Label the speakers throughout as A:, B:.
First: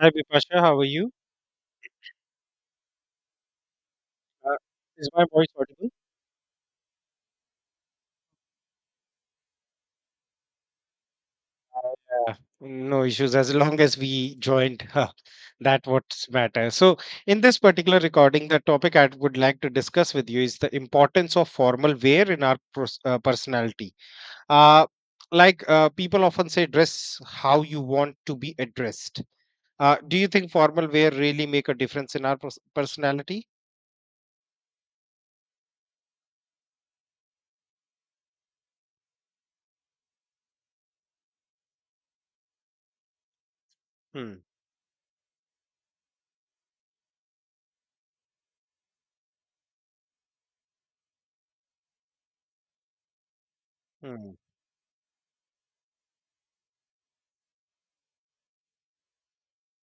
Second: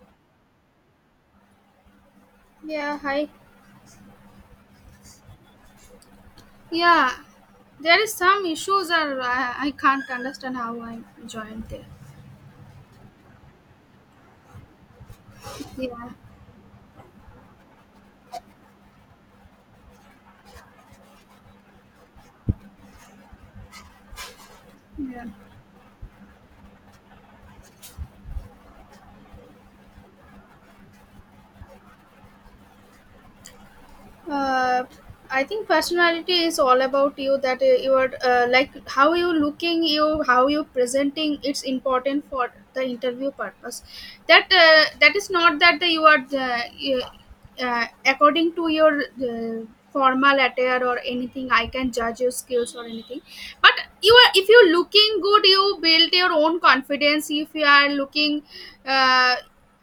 A: Hi, Bipasha. How are you?
B: Yeah, hi.
A: Uh, is my voice audible?
B: Yeah, there is some issues are I can't understand how I joined there.
A: Yeah, no issues as long as we joined. That
B: Yeah,
A: what's matter. So, in this particular recording, the topic I would like to discuss with you is the importance of formal wear in our personality. Uh,
B: yeah.
A: like people often say, dress how you want to be addressed. Do you think formal wear really make a difference in our personality?
B: uh, I think personality is all about you that you are like how you looking you how you presenting it's important for the interview purpose
A: Hmm.
B: that that is not that you are according to your formal attire or anything I can judge your skills or anything but you are
A: Hmm.
B: if you're looking good you build your own confidence if you are looking uh,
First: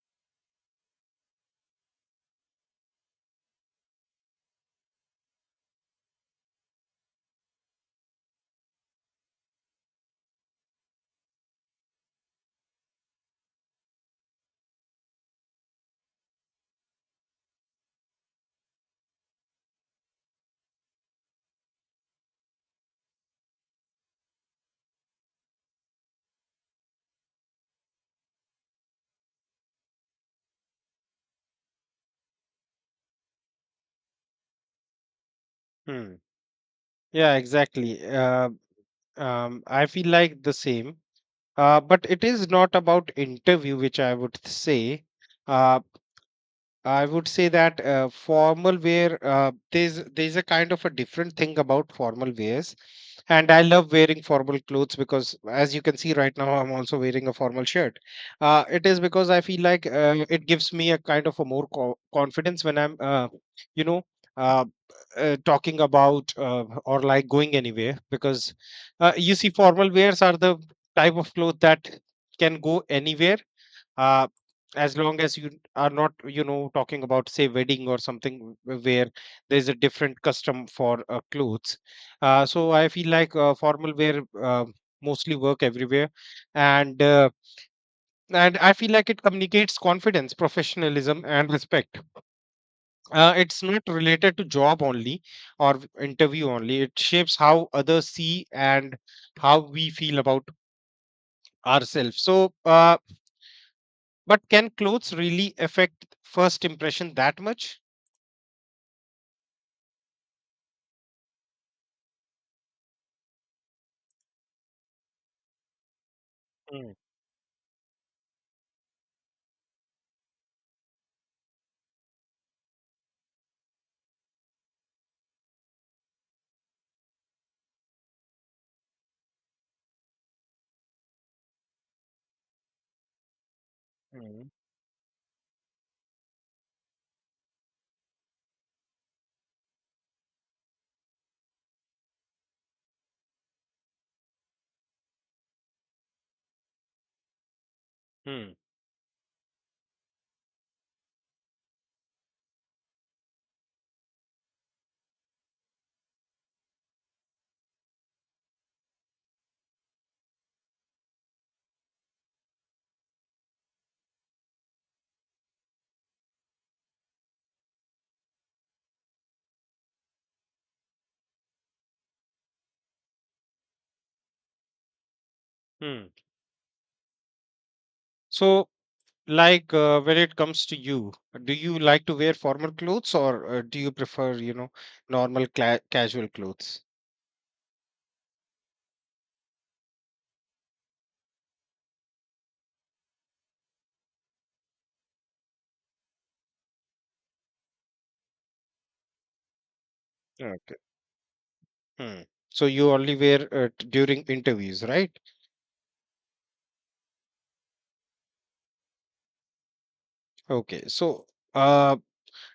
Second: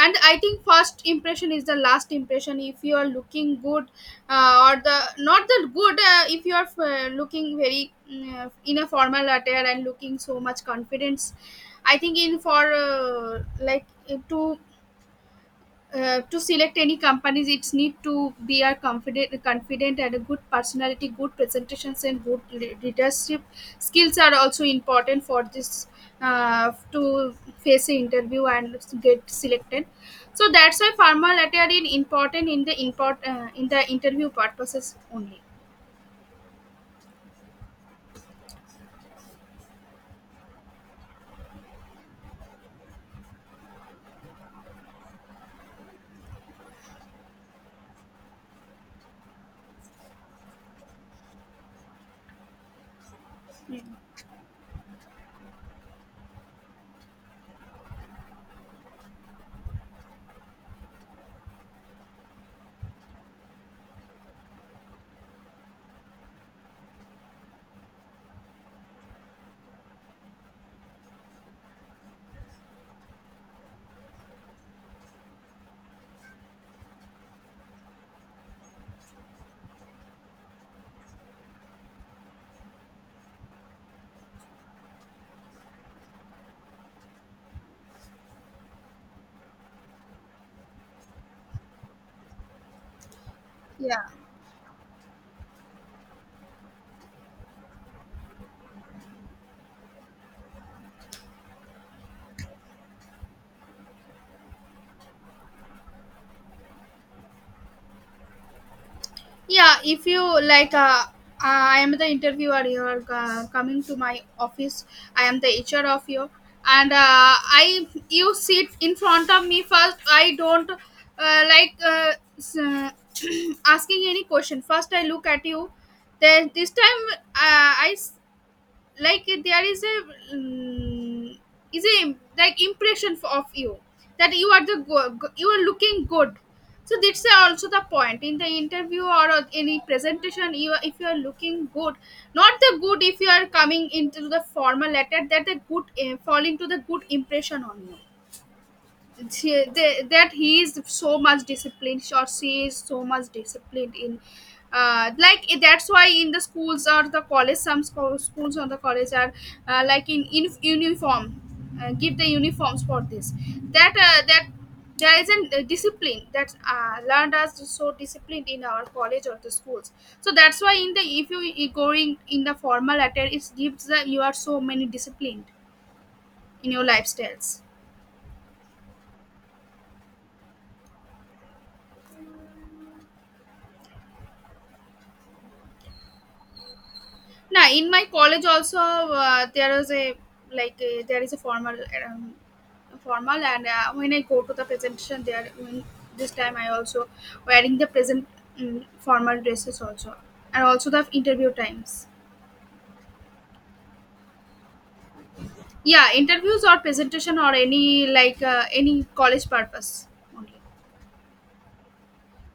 B: and I think first impression is the last impression if you are looking good or the not the good if you are looking very in a formal attire and looking so much confidence I think in for like to to select any companies it's need to be a confident and a good personality, good presentations and good leadership skills are also important for this to face an interview and get selected. So that's why formal attire is important in the import in the interview purposes only.
A: Hmm. Yeah, exactly. I feel like the same. But it is not about interview, which uh, I would say that formal wear there's a kind of a different thing about formal wears, and I love wearing formal clothes because, as you can see right now, I'm also wearing a formal shirt. It is because I feel like it gives me a kind of a more confidence when I'm, you know, uh, talking about or like going anywhere because you see, formal wears are the type of clothes that can go anywhere uh, as long as you are not, you know, talking about say wedding or something where there's a different custom for clothes. Uh, so I feel like formal wear mostly work everywhere, and and I feel like it communicates confidence, professionalism and respect. Uh, it's not
B: Yeah.
A: related to job only or interview only. It shapes how others see and how we feel about ourselves, so but can clothes really affect first impression that much?
B: Yeah, if you like I am the interviewer, you're coming to my office, I am the HR of you, and
A: Mm,
B: I, you sit in front of me first I don't asking any question, first I look at you, then this time uh, i s- like there is a is a like impression of you that you
A: mm,
B: are the you are looking good. So that's also the point in the interview or on any presentation you are- if you are looking good, not the good, if you are coming into the formal letter that the good fall into the good impression on you.
A: mm,
B: She, they, that he is so much disciplined or she is so much disciplined in that's why in the schools or the college some schools or the college are like in uniform, give the uniforms for this that that there is a discipline that learned us so disciplined in our college or the schools. So that's why in the if you going in the formal letter it gives that you are so many disciplined
A: mm.
B: in your lifestyles.
A: So, like when it comes to you, do you like to wear formal clothes, or do you prefer, you know, normal cla casual clothes?
B: Now in my college also there is a like a, there is a formal um, formal and when I go to the presentation there when, this time I also wearing the present formal dresses also, and
A: Okay.
B: also the interview times.
A: Mm. So you only wear during interviews, right?
B: Yeah, interviews or presentation or any like any college purpose only.
A: Okay. So, uh,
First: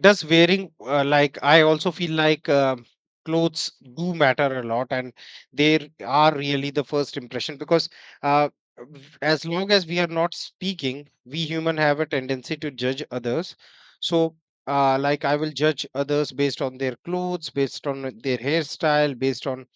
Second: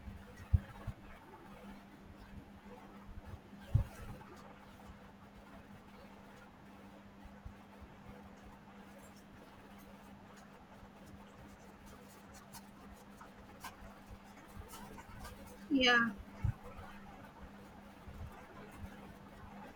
A: does wearing Like, I also feel like clothes do matter a lot, and they r- are really the first impression, because uh, as long as we are not speaking, we human have a tendency to judge others. So like, I will judge
B: Yeah.
A: others based on their clothes, based on their hairstyle, based on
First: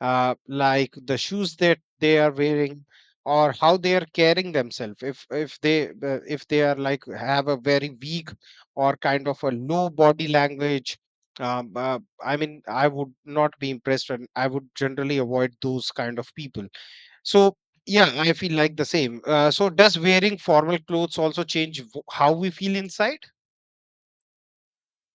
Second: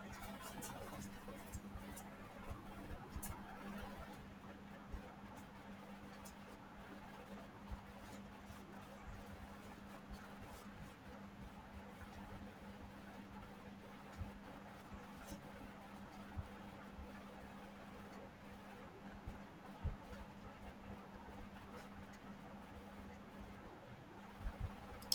A: like the shoes that they are wearing, or how they are carrying themselves. If if they are like have a very weak or kind of a low body language, um, uh, I mean, I would not be impressed, and I would generally avoid those kind of people. So yeah, I feel like the same. So does wearing formal clothes also change how we feel inside?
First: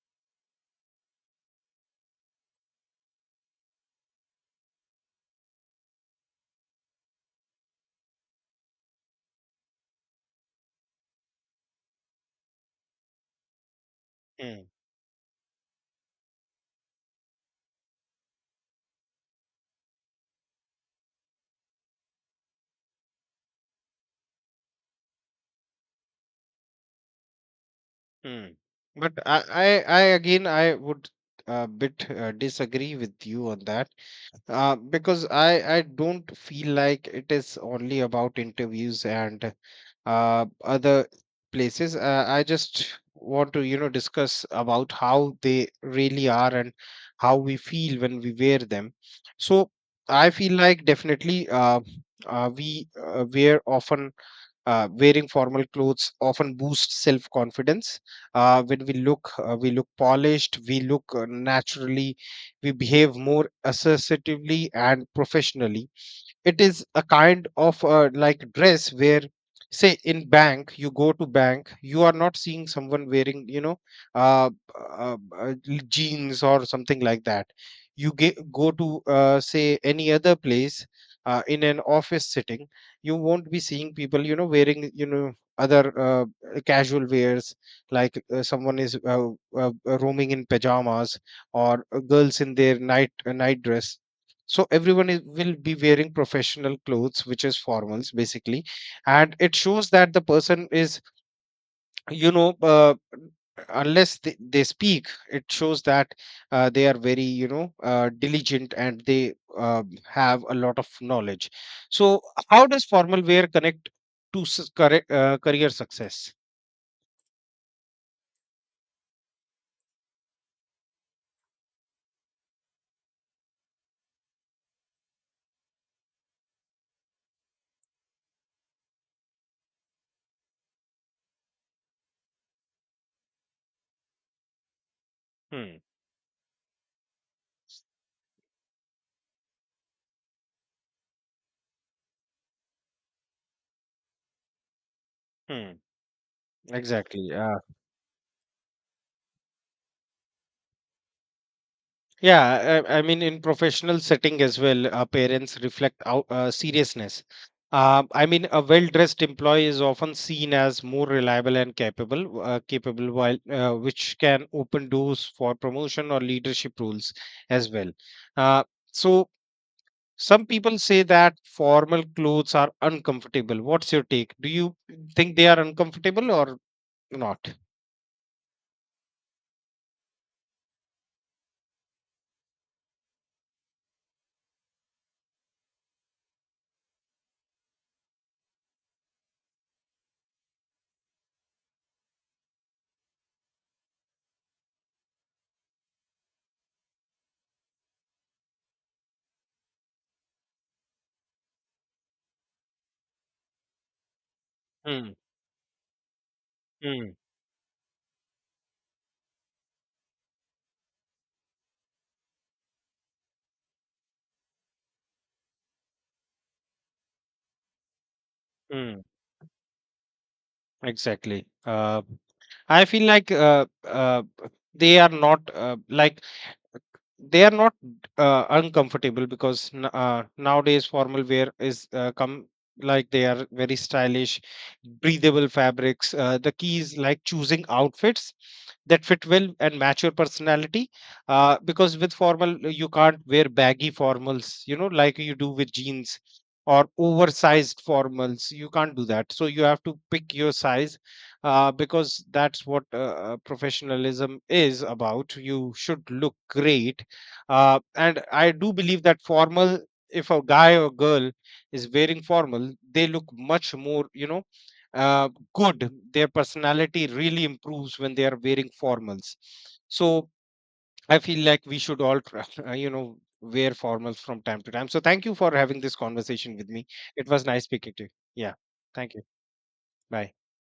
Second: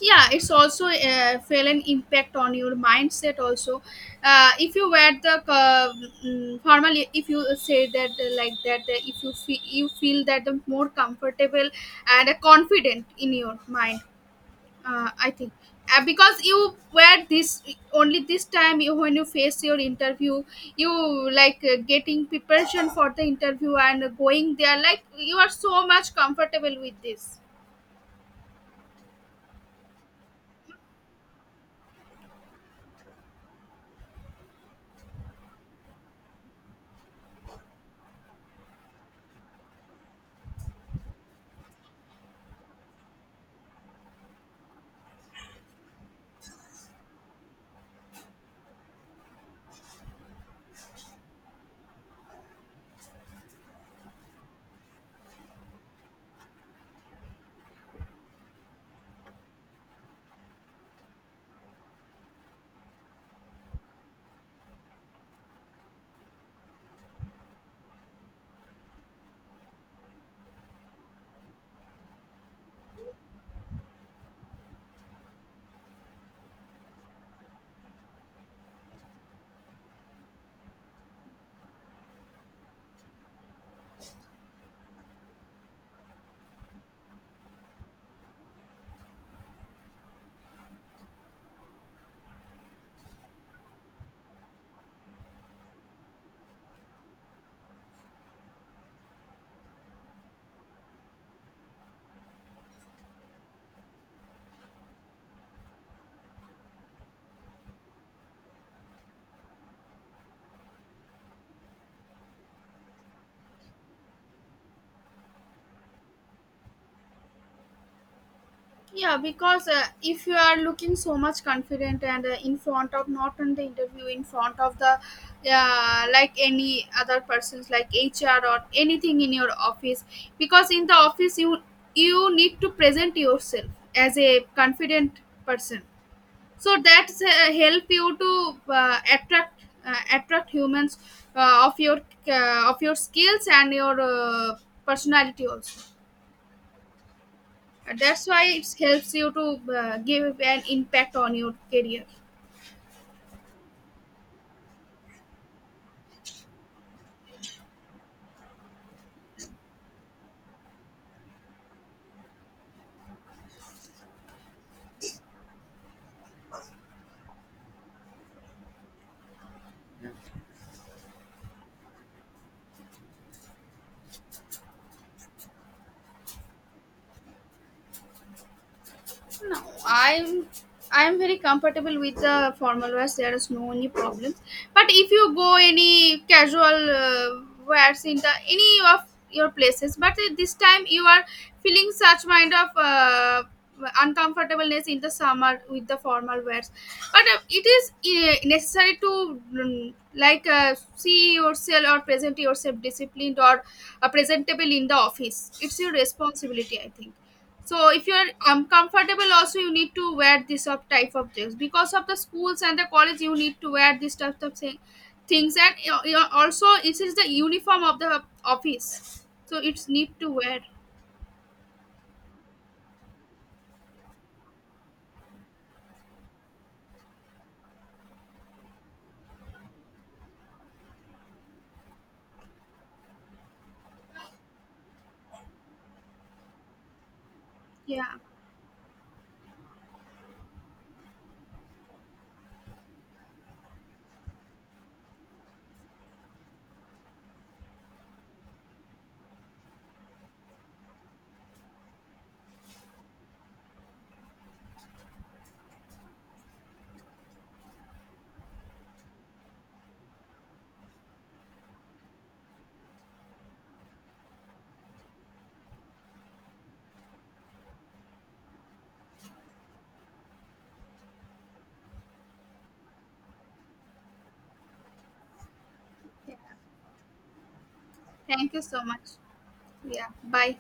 B: Yeah, it's also feel an impact on your mindset also. If you wear the formally if you say that like that if you feel that the more comfortable and confident in your mind.
A: Hmm,
B: I think because you wear this only this time you, when you face your interview you like getting preparation for the interview and going there like you are so much comfortable with this.
A: hmm. But I again, I would a bit disagree with you on that. Because I don't feel like it is only about interviews and other places. I just want to, you know, discuss about how they really are and how we feel when we wear them. So I feel like definitely we wear often wearing formal clothes often boosts self confidence. When we look polished, we look naturally, we behave more assertively and professionally. It is a kind of like dress where, say in bank, you go to bank, you are not seeing someone wearing, you know, uh, uh, uh, jeans or something like that. You go to, say, any other place, in an office sitting, you won't be seeing people, you know, wearing, you know, other casual wears, like someone is roaming in pajamas, or girls in their night night dress. So everyone is, will be wearing professional clothes, which is formals basically, and it shows that the person is, you know, unless they speak, it shows that they are very, you know, diligent, and they uh, have a lot of knowledge. So how does formal wear connect to career success?
B: Yeah, because if you are looking so much confident and in front of not in the interview, in front of the like any other persons like HR or anything in your office, because in the office you you need to present yourself as a confident
A: Hmm,
B: person. So that's help you to attract attract humans uh, of your of your skills and your personality
A: hmm,
B: also.
A: exactly, yeah.
B: And that's why it helps you to give an impact on your career.
A: Yeah, I mean, in professional setting as well, parents reflect out, seriousness. I mean, a well-dressed employee is often seen as more reliable and capable, capable while which can open doors for promotion or leadership roles as well. Uh, so some people say that formal clothes are uncomfortable. What's your take? Do you think they are uncomfortable or not?
B: No, I'm very comfortable with the formal wears. There is no any problems. But if you go any casual wears in the any of your places, but this time you are feeling such kind of uncomfortableness in the summer with the formal wears. But it is necessary to like see yourself or present yourself disciplined or presentable in the
A: Hmm,
B: office. It's your responsibility, I think.
A: hmm,
B: So if you're uncomfortable also you need to wear this of type of things because of the schools and the college you need to wear this type of thing, things and you also it is the uniform of the
A: hmm.
B: office so it's need to wear.
A: Exactly. I feel like they are not like they are not uncomfortable, because nowadays formal wear is come, like they are very stylish, breathable fabrics. The key is like choosing
B: Yeah.
A: outfits that fit well and match your personality, because with formal, you can't wear baggy formals, you know, like you do with jeans, or oversized formals, you can't do that, so you have to pick your size, because that's what professionalism is about. You should look great. And I do believe that formal, if a guy or girl is wearing formal, they look much more, you know, uh, good. Their personality really improves when they are wearing formals. So I feel like we should all try, you know, wear formals from time to time. So thank you for having this
B: Yeah.
A: conversation with me. It was nice speaking to you.
B: Thank
A: Yeah.
B: you so
A: Thank
B: much.
A: you.
B: Yeah,
A: Bye.
B: bye.